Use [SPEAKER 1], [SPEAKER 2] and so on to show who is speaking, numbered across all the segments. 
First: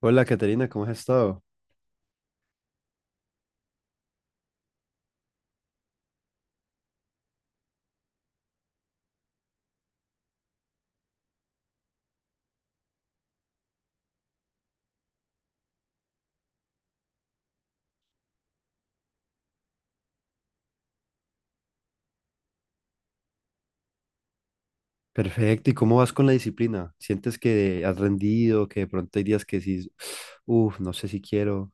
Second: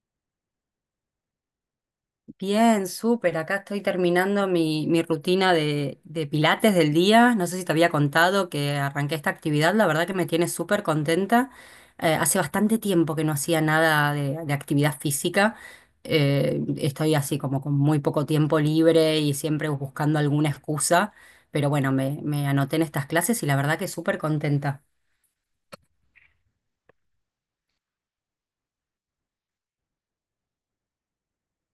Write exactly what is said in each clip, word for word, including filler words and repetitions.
[SPEAKER 1] Hola, Caterina, ¿cómo has estado?
[SPEAKER 2] Bien, súper. Acá estoy terminando mi, mi rutina de, de pilates del día. No sé si te había contado que arranqué esta actividad. La verdad que me tiene súper contenta. Eh, hace bastante tiempo que no hacía nada de, de actividad física. Eh, estoy así como con muy poco tiempo libre y siempre buscando alguna excusa. Pero bueno, me, me anoté en estas clases y la verdad que súper contenta.
[SPEAKER 1] Perfecto, ¿y cómo vas con la disciplina? ¿Sientes que has rendido, que de pronto hay días que decís, uff, no sé si quiero?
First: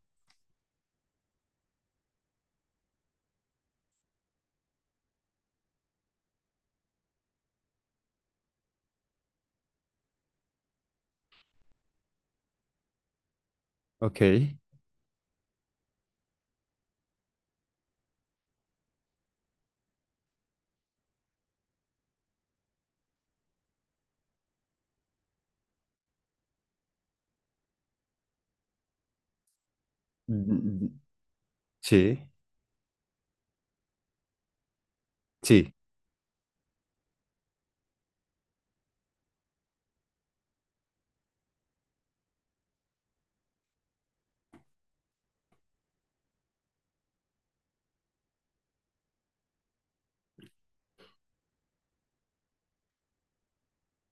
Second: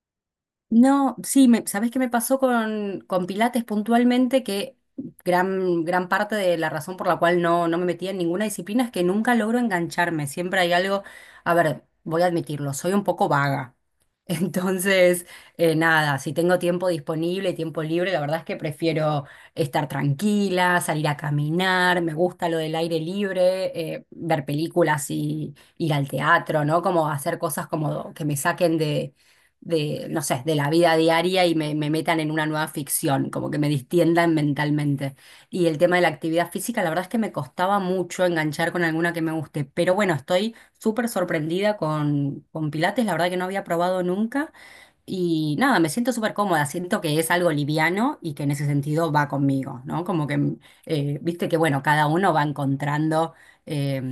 [SPEAKER 2] No, sí, me, ¿sabés qué me pasó con, con Pilates puntualmente? Que gran, gran parte de la razón por la cual no, no me metía en ninguna disciplina es que nunca logro engancharme. Siempre hay algo, a ver, voy a admitirlo, soy un poco vaga.
[SPEAKER 1] Ok.
[SPEAKER 2] Entonces, eh, nada, si tengo tiempo disponible, tiempo libre, la verdad es que prefiero estar tranquila, salir a caminar, me gusta lo del aire libre, eh, ver películas y ir al teatro, ¿no? Como hacer cosas como que me saquen de, no sé, de la vida
[SPEAKER 1] Mm,
[SPEAKER 2] diaria y me, me
[SPEAKER 1] sí,
[SPEAKER 2] metan en una nueva ficción, como que me distiendan mentalmente. Y
[SPEAKER 1] sí,
[SPEAKER 2] el tema de la actividad física, la verdad es que me costaba mucho enganchar con alguna que me guste, pero bueno, estoy súper sorprendida con, con Pilates, la verdad que no había probado nunca. Y nada, me siento súper cómoda, siento que es algo liviano y que en ese sentido va conmigo, ¿no? Como que, mm, eh, viste que, bueno, cada uno va encontrando eh,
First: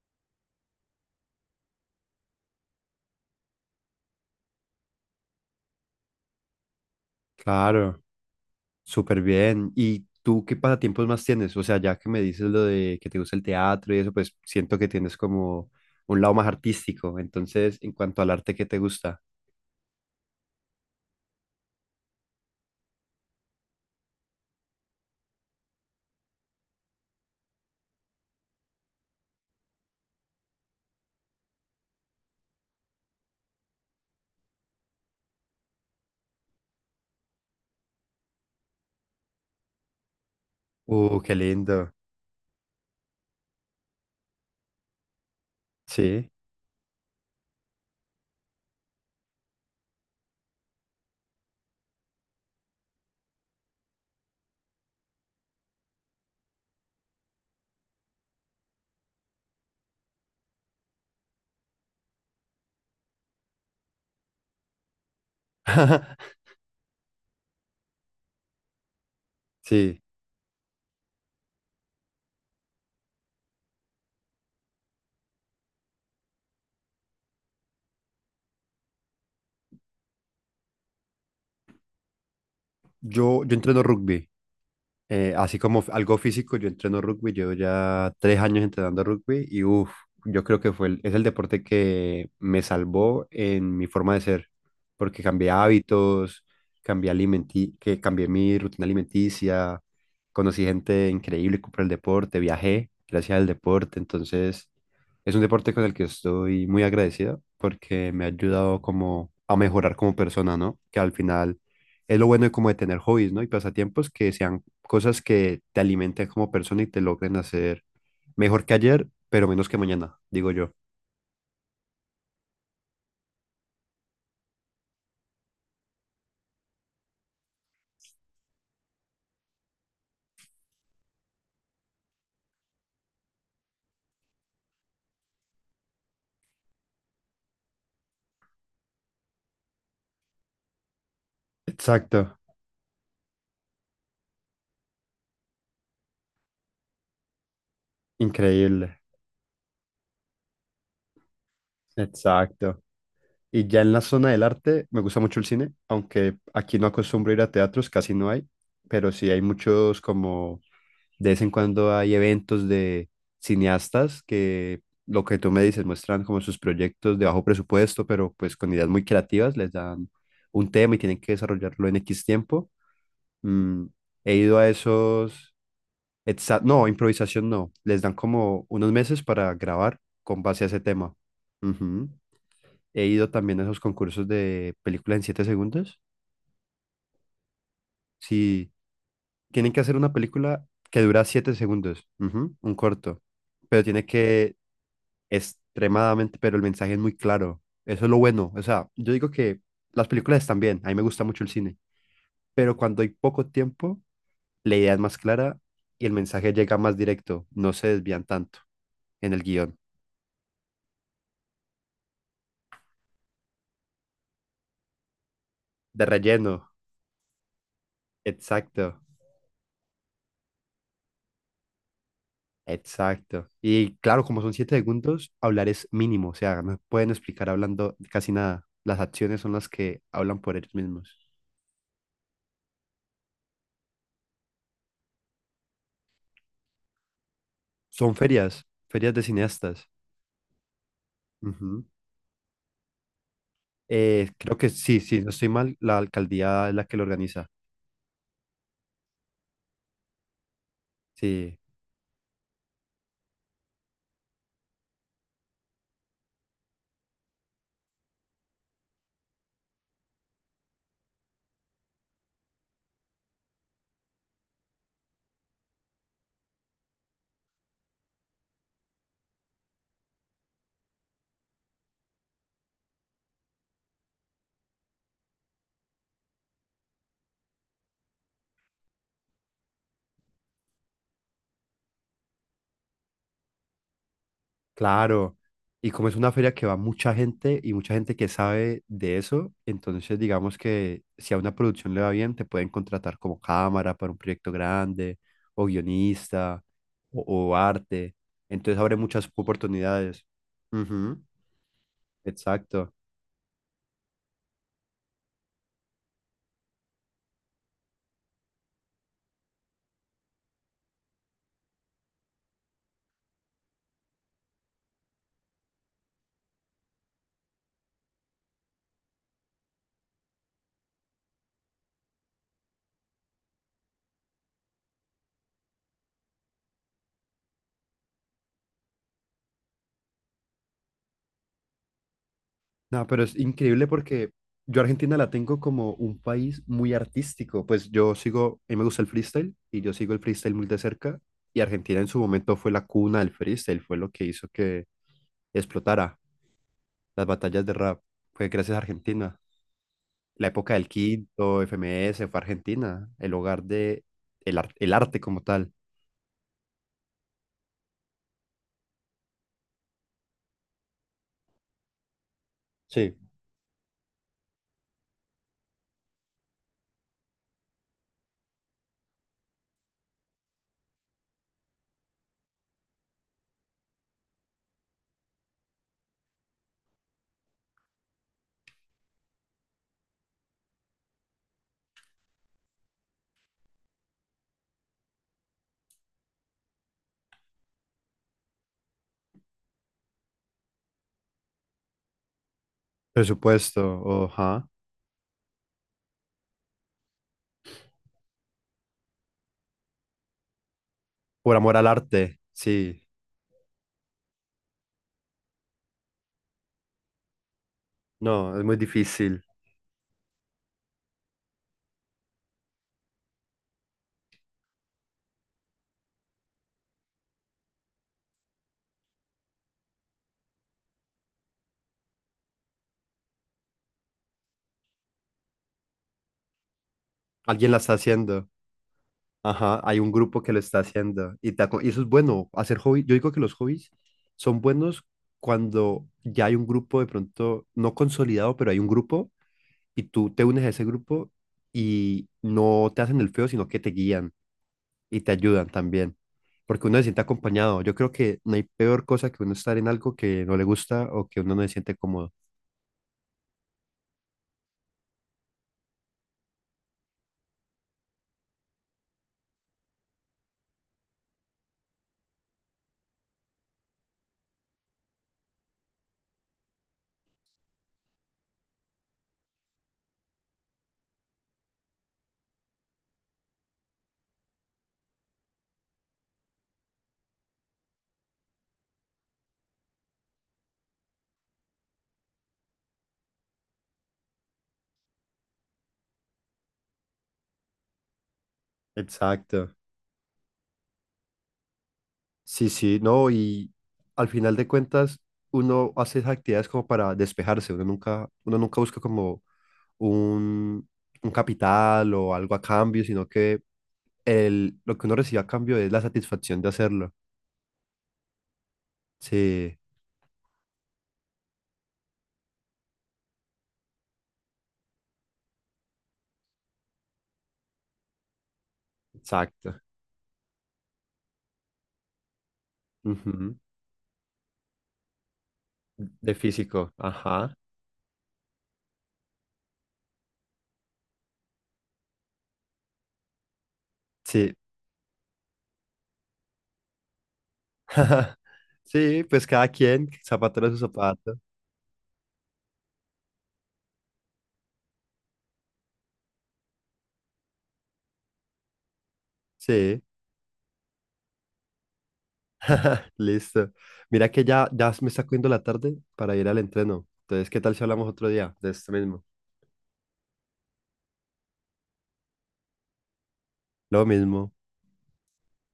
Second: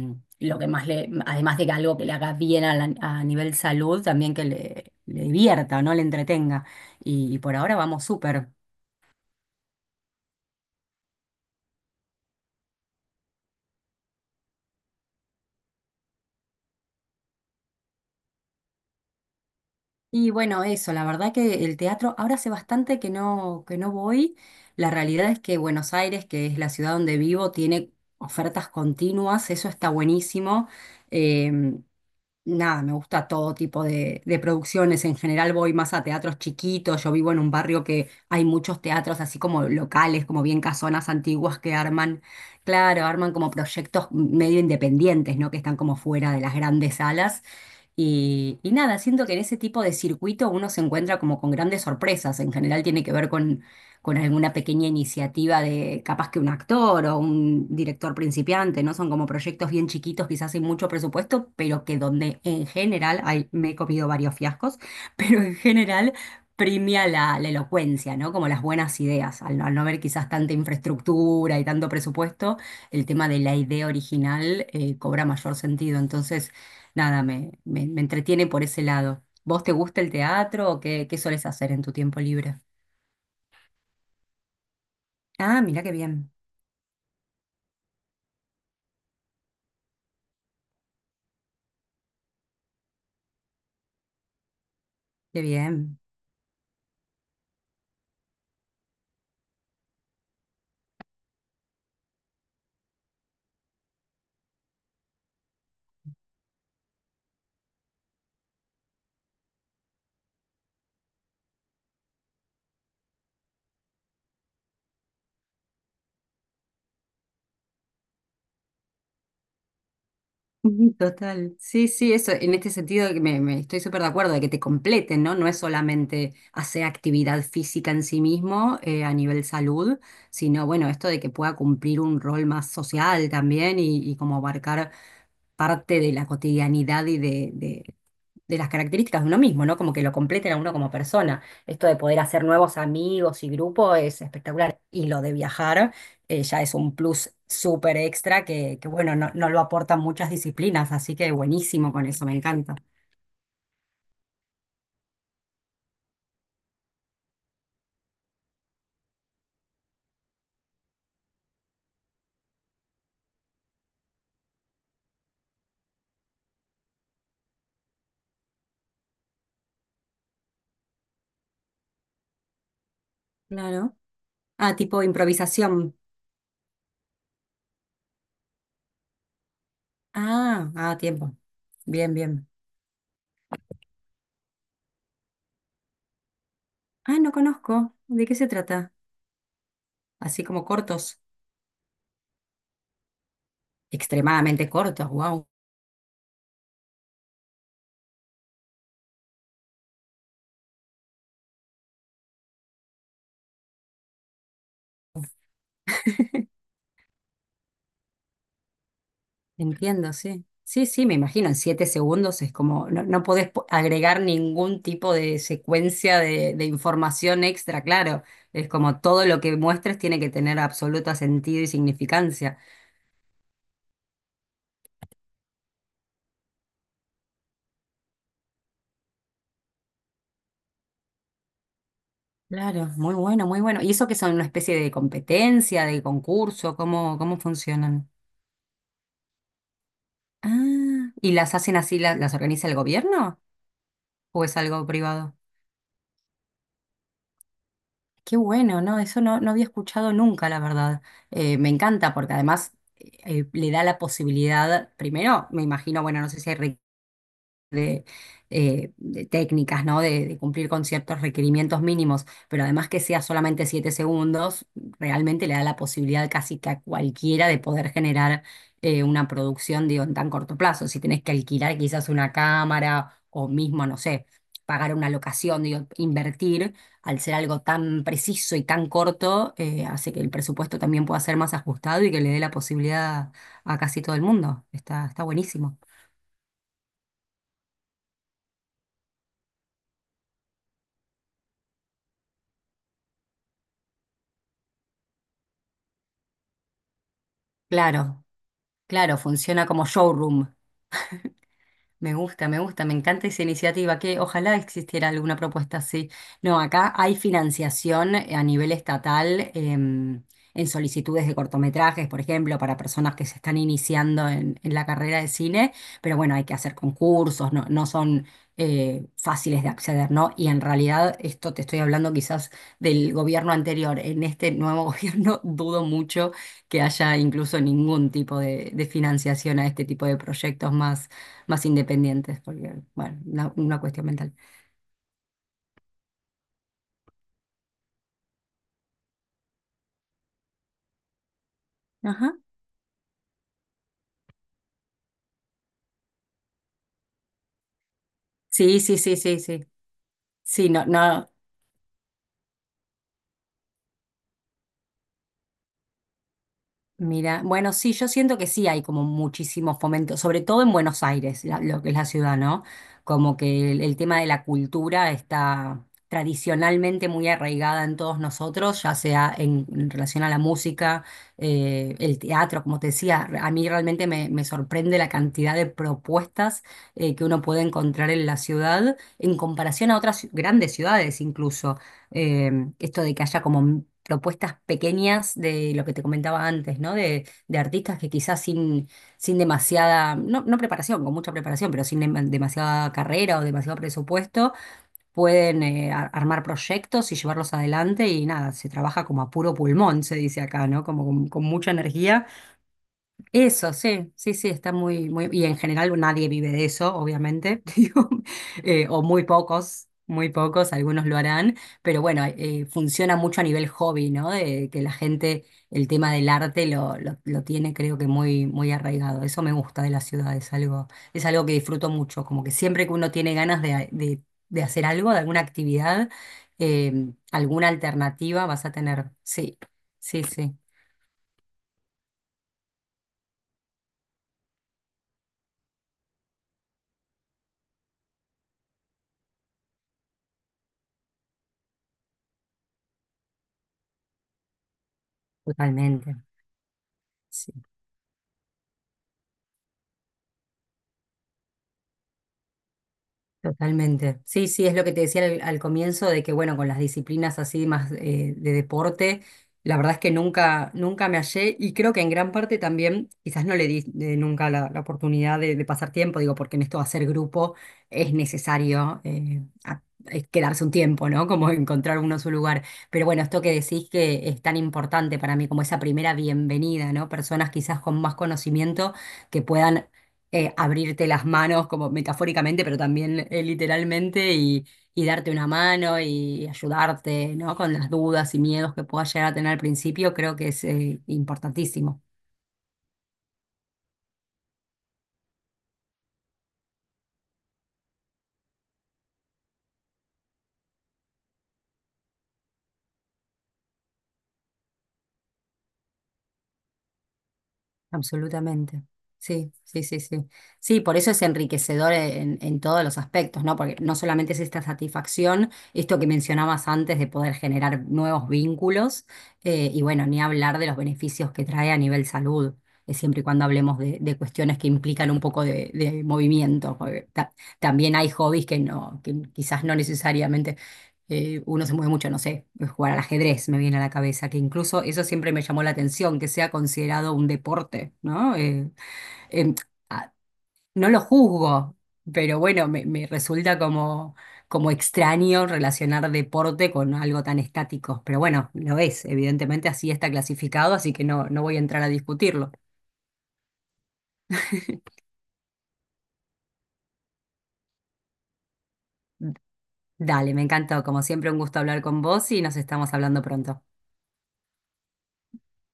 [SPEAKER 2] lo que más le, además de que algo que le haga bien a, la- a nivel salud, también que le, le divierta, ¿no? Le entretenga. Y, y por ahora
[SPEAKER 1] claro,
[SPEAKER 2] vamos súper.
[SPEAKER 1] súper bien. ¿Y tú qué pasatiempos más tienes? O sea, ya que me dices lo de que te gusta el teatro y eso, pues siento que tienes como un lado más artístico. Entonces, en cuanto al arte, ¿qué te gusta?
[SPEAKER 2] Y bueno, eso, la verdad que el teatro, ahora hace bastante que no, que no voy. La realidad es que Buenos Aires, que es la ciudad donde vivo, tiene ofertas continuas, eso está buenísimo. Em, Nada, me gusta todo tipo de, de producciones. En general voy más a teatros chiquitos. Yo vivo en un barrio que hay muchos teatros así como locales, como bien casonas
[SPEAKER 1] Uh, qué
[SPEAKER 2] antiguas que
[SPEAKER 1] lindo.
[SPEAKER 2] arman, claro, arman como proyectos medio independientes, ¿no? Que están como
[SPEAKER 1] Sí.
[SPEAKER 2] fuera de las grandes salas. Y, y nada, siento que en ese tipo de circuito uno se encuentra como con grandes sorpresas. En general tiene que ver con con alguna pequeña iniciativa de capaz que un actor o un director principiante, ¿no? Son como proyectos bien chiquitos, quizás sin mucho presupuesto, pero que donde en general, ay, me he comido varios fiascos, pero en general premia la, la elocuencia, ¿no? Como las buenas ideas, al, no al no haber
[SPEAKER 1] Sí.
[SPEAKER 2] quizás tanta infraestructura y tanto presupuesto, el tema de la idea original eh, cobra mayor sentido. Entonces, nada, me, me, me entretiene por ese lado. ¿Vos te gusta el teatro o qué, qué solés hacer en tu tiempo libre?
[SPEAKER 1] Yo, yo entreno rugby. Eh, así
[SPEAKER 2] Ah,
[SPEAKER 1] como
[SPEAKER 2] mira
[SPEAKER 1] f-
[SPEAKER 2] qué
[SPEAKER 1] algo
[SPEAKER 2] bien.
[SPEAKER 1] físico, yo entreno rugby, llevo ya tres años entrenando rugby y uff, yo creo que fue el- es el deporte que me salvó en mi forma de ser, porque
[SPEAKER 2] Qué
[SPEAKER 1] cambié
[SPEAKER 2] bien.
[SPEAKER 1] hábitos, cambié alimenti que cambié mi rutina alimenticia, conocí gente increíble por el deporte, viajé gracias al deporte, entonces es un deporte con el que estoy muy agradecido porque me ha ayudado como a mejorar como persona, ¿no? Que al final es lo bueno de como de tener hobbies, ¿no? Y pasatiempos que sean cosas que te alimenten como persona y te logren hacer mejor que ayer, pero menos que mañana, digo yo.
[SPEAKER 2] Ujú. Total. Sí, sí, eso, en este sentido que me, me estoy súper de acuerdo de que te completen, ¿no? No es solamente hacer actividad física en sí mismo eh, a nivel salud, sino bueno, esto de que pueda cumplir un rol más social también y, y como abarcar parte de la cotidianidad y de, de- de las características de uno mismo, ¿no? Como que lo completen a uno como persona. Esto de
[SPEAKER 1] Exacto,
[SPEAKER 2] poder hacer nuevos amigos y grupo es espectacular. Y lo de viajar eh, ya es un plus súper extra que, que,
[SPEAKER 1] increíble,
[SPEAKER 2] bueno, no, no lo aportan muchas disciplinas, así que buenísimo con eso, me encanta.
[SPEAKER 1] exacto. Y ya en la zona del arte, me gusta mucho el cine, aunque aquí no acostumbro ir a teatros, casi no hay, pero sí hay muchos como de vez en cuando hay eventos de cineastas que lo que tú me dices muestran como sus proyectos de bajo presupuesto, pero pues con ideas muy creativas, les dan un tema y tienen que desarrollarlo en X tiempo.
[SPEAKER 2] Claro.
[SPEAKER 1] Mm, he ido a
[SPEAKER 2] Ah, tipo
[SPEAKER 1] esos...
[SPEAKER 2] improvisación.
[SPEAKER 1] exa- No, improvisación no. Les dan como unos meses para grabar con base a
[SPEAKER 2] Ah,
[SPEAKER 1] ese
[SPEAKER 2] ah,
[SPEAKER 1] tema.
[SPEAKER 2] tiempo.
[SPEAKER 1] Ujú.
[SPEAKER 2] Bien, bien.
[SPEAKER 1] He ido también a esos concursos de película en siete segundos.
[SPEAKER 2] Ah, no conozco. ¿De qué se
[SPEAKER 1] Sí,
[SPEAKER 2] trata?
[SPEAKER 1] tienen que hacer una
[SPEAKER 2] Así como
[SPEAKER 1] película que
[SPEAKER 2] cortos,
[SPEAKER 1] dura siete segundos, ujú, un corto, pero tiene que
[SPEAKER 2] extremadamente cortos, wow.
[SPEAKER 1] extremadamente, pero el mensaje es muy claro. Eso es lo bueno. O sea, yo digo que las películas están bien, a mí me gusta mucho el cine, pero cuando hay poco tiempo la idea es más clara y el mensaje llega más directo, no se desvían tanto en el guión.
[SPEAKER 2] Entiendo, sí. Sí, sí, me imagino, en siete segundos es como, no, no podés po- agregar ningún tipo de
[SPEAKER 1] De
[SPEAKER 2] secuencia
[SPEAKER 1] relleno,
[SPEAKER 2] de, de información extra, claro. Es
[SPEAKER 1] exacto,
[SPEAKER 2] como todo lo que muestres tiene que tener absoluto sentido y significancia.
[SPEAKER 1] exacto. Y claro, como son siete segundos, hablar es mínimo, o sea, no pueden explicar hablando casi nada. Las acciones son las que hablan por ellos mismos.
[SPEAKER 2] Claro, muy bueno, muy bueno. ¿Y eso que son una especie de competencia, de concurso? ¿Cómo, cómo funcionan?
[SPEAKER 1] Son ferias, ferias de cineastas.
[SPEAKER 2] Ah, ¿y las hacen
[SPEAKER 1] Ujú.
[SPEAKER 2] así, la- las organiza el gobierno
[SPEAKER 1] Eh,
[SPEAKER 2] o
[SPEAKER 1] creo
[SPEAKER 2] es
[SPEAKER 1] que
[SPEAKER 2] algo
[SPEAKER 1] sí, sí, no
[SPEAKER 2] privado?
[SPEAKER 1] estoy mal, la alcaldía es la que lo organiza.
[SPEAKER 2] Qué bueno, ¿no? Eso no, no había escuchado nunca, la verdad.
[SPEAKER 1] Sí,
[SPEAKER 2] Eh, me encanta porque además eh, le da la posibilidad, primero, me imagino, bueno, no sé si hay de, eh, de técnicas, ¿no? De, de cumplir con ciertos requerimientos mínimos, pero además que sea solamente siete segundos, realmente le da la posibilidad casi que a cualquiera de poder generar eh, una producción, digo, en tan corto plazo. Si tenés que alquilar quizás una cámara o mismo, no sé, pagar una locación, digo, invertir, al ser algo tan preciso y tan corto, eh, hace que el presupuesto también pueda ser más ajustado y que le dé la posibilidad a casi todo el mundo. Está, está
[SPEAKER 1] claro,
[SPEAKER 2] buenísimo.
[SPEAKER 1] y como es una feria que va mucha gente y mucha gente que sabe de eso, entonces digamos que si a una producción le va bien, te pueden contratar como cámara para un proyecto grande, o guionista, o, o arte.
[SPEAKER 2] Claro.
[SPEAKER 1] Entonces abre
[SPEAKER 2] Claro,
[SPEAKER 1] muchas
[SPEAKER 2] funciona como
[SPEAKER 1] oportunidades.
[SPEAKER 2] showroom.
[SPEAKER 1] Ujú,
[SPEAKER 2] Me gusta, me gusta,
[SPEAKER 1] exacto.
[SPEAKER 2] me encanta esa iniciativa, que ojalá existiera alguna propuesta así. No, acá hay financiación a nivel estatal em, en solicitudes de cortometrajes, por ejemplo, para personas que se están iniciando en, en la carrera de cine, pero bueno, hay que hacer concursos, no, no son eh, fáciles de acceder, ¿no? Y en realidad, esto te estoy hablando quizás del gobierno anterior, en este nuevo gobierno dudo mucho que haya incluso ningún tipo de, de financiación a este tipo de proyectos más más independientes, porque,
[SPEAKER 1] No,
[SPEAKER 2] bueno,
[SPEAKER 1] pero es
[SPEAKER 2] una, una
[SPEAKER 1] increíble
[SPEAKER 2] cuestión
[SPEAKER 1] porque
[SPEAKER 2] mental.
[SPEAKER 1] yo a Argentina la tengo como un país muy artístico. Pues yo sigo, a mí me gusta el freestyle y yo sigo el freestyle muy de cerca. Y Argentina en su
[SPEAKER 2] Ajá.
[SPEAKER 1] momento fue la cuna del freestyle, fue lo que hizo que explotara las batallas de rap. Fue gracias a
[SPEAKER 2] Sí, sí, sí, sí,
[SPEAKER 1] Argentina.
[SPEAKER 2] sí.
[SPEAKER 1] La
[SPEAKER 2] Sí,
[SPEAKER 1] época
[SPEAKER 2] no,
[SPEAKER 1] del
[SPEAKER 2] no.
[SPEAKER 1] Quinto, F M S, fue Argentina, el hogar de el, ar- el arte como tal.
[SPEAKER 2] Mira, bueno, sí, yo siento que sí hay como muchísimo fomento, sobre todo en Buenos Aires, la- lo que es la ciudad, ¿no?
[SPEAKER 1] Sí.
[SPEAKER 2] Como que el, el tema de la cultura está tradicionalmente muy arraigada en todos nosotros, ya sea en, en relación a la música, eh, el teatro, como te decía, a mí realmente me, me sorprende la cantidad de propuestas eh, que uno puede encontrar en la ciudad en comparación a otras grandes ciudades incluso eh, esto de que haya como propuestas pequeñas de lo que te comentaba antes, ¿no? De, de artistas que quizás sin, sin demasiada, no, no preparación, con mucha preparación, pero sin dem- demasiada carrera o demasiado
[SPEAKER 1] Presupuesto,
[SPEAKER 2] presupuesto,
[SPEAKER 1] ajá.
[SPEAKER 2] pueden eh, ar- armar proyectos y llevarlos adelante y nada, se trabaja como a puro pulmón, se dice acá, ¿no? Como con, con
[SPEAKER 1] Por
[SPEAKER 2] mucha
[SPEAKER 1] amor al
[SPEAKER 2] energía
[SPEAKER 1] arte, sí.
[SPEAKER 2] eso, sí, sí, sí, está muy, muy, y en general nadie vive de eso, obviamente, digo,
[SPEAKER 1] No, es muy
[SPEAKER 2] eh, o muy
[SPEAKER 1] difícil.
[SPEAKER 2] pocos, muy pocos, algunos lo harán, pero bueno, eh, funciona mucho a nivel hobby, ¿no? De que la gente, el tema del arte lo, lo, lo tiene, creo que muy, muy arraigado. Eso me gusta de la ciudad, es algo, es algo que disfruto mucho, como que siempre que uno tiene ganas de, de, de hacer algo, de alguna actividad, eh, alguna
[SPEAKER 1] Alguien la está
[SPEAKER 2] alternativa
[SPEAKER 1] haciendo.
[SPEAKER 2] vas a tener. Sí,
[SPEAKER 1] Ajá, hay un
[SPEAKER 2] sí,
[SPEAKER 1] grupo que
[SPEAKER 2] sí,
[SPEAKER 1] lo está haciendo. Y, te aco- y eso es bueno, hacer hobby. Yo digo que los hobbies son buenos cuando ya hay un grupo de pronto, no consolidado, pero hay un grupo y tú te unes a ese grupo y no te hacen el feo, sino que te guían y te ayudan
[SPEAKER 2] totalmente.
[SPEAKER 1] también, porque uno se siente
[SPEAKER 2] Sí.
[SPEAKER 1] acompañado. Yo creo que no hay peor cosa que uno estar en algo que no le gusta o que uno no se siente cómodo.
[SPEAKER 2] Totalmente. Sí, sí, es lo que te decía al, al comienzo de que, bueno, con las disciplinas así más eh, de deporte, la verdad es que nunca, nunca me hallé y creo que en gran parte también, quizás no le di eh, nunca la, la oportunidad de, de pasar tiempo, digo, porque en esto de hacer grupo es necesario eh, a- es quedarse un tiempo, ¿no? Como encontrar uno su lugar. Pero bueno, esto que decís que es tan importante para mí, como esa primera bienvenida, ¿no? Personas quizás con más conocimiento que puedan eh, abrirte las manos como metafóricamente, pero también eh, literalmente y, y darte una mano y ayudarte, ¿no? Con las dudas y miedos que puedas llegar a tener al
[SPEAKER 1] Exacto.
[SPEAKER 2] principio, creo que es eh, importantísimo.
[SPEAKER 1] Sí, sí, no, y al final de cuentas uno hace esas actividades como para despejarse, uno nunca, uno nunca busca como un, un capital o algo a cambio, sino que el, lo que uno recibe a cambio es la satisfacción de hacerlo.
[SPEAKER 2] Absolutamente. Sí,
[SPEAKER 1] Sí,
[SPEAKER 2] sí, sí, sí. Sí, por eso es enriquecedor en, en todos los aspectos, ¿no? Porque no solamente es esta satisfacción, esto que mencionabas antes de poder generar nuevos vínculos, eh,
[SPEAKER 1] exacto.
[SPEAKER 2] y bueno, ni hablar de los beneficios que trae a nivel salud, eh, siempre y cuando
[SPEAKER 1] Ujú.
[SPEAKER 2] hablemos de, de cuestiones que implican un poco de, de
[SPEAKER 1] De
[SPEAKER 2] movimiento.
[SPEAKER 1] físico,
[SPEAKER 2] Porque ta-
[SPEAKER 1] ajá.
[SPEAKER 2] también hay hobbies que no, que quizás no necesariamente eh, uno se mueve mucho, no sé, eh, jugar al ajedrez me viene a la cabeza, que
[SPEAKER 1] Sí.
[SPEAKER 2] incluso eso siempre me llamó la atención, que sea considerado un deporte, ¿no? Eh,
[SPEAKER 1] Sí, pues
[SPEAKER 2] em,
[SPEAKER 1] cada quien, zapato a su
[SPEAKER 2] no lo
[SPEAKER 1] zapato.
[SPEAKER 2] juzgo, pero bueno, me, me resulta como, como extraño relacionar deporte con algo tan estático, pero bueno, lo es, evidentemente así
[SPEAKER 1] Sí,
[SPEAKER 2] está clasificado, así que no, no voy a entrar a discutirlo.
[SPEAKER 1] listo. Mira que ya, ya me está cogiendo la tarde para ir al entreno. Entonces, ¿qué tal si hablamos otro día de esto mismo?
[SPEAKER 2] Dale, me encantó, como siempre un gusto hablar con vos y nos estamos hablando pronto.
[SPEAKER 1] Lo mismo.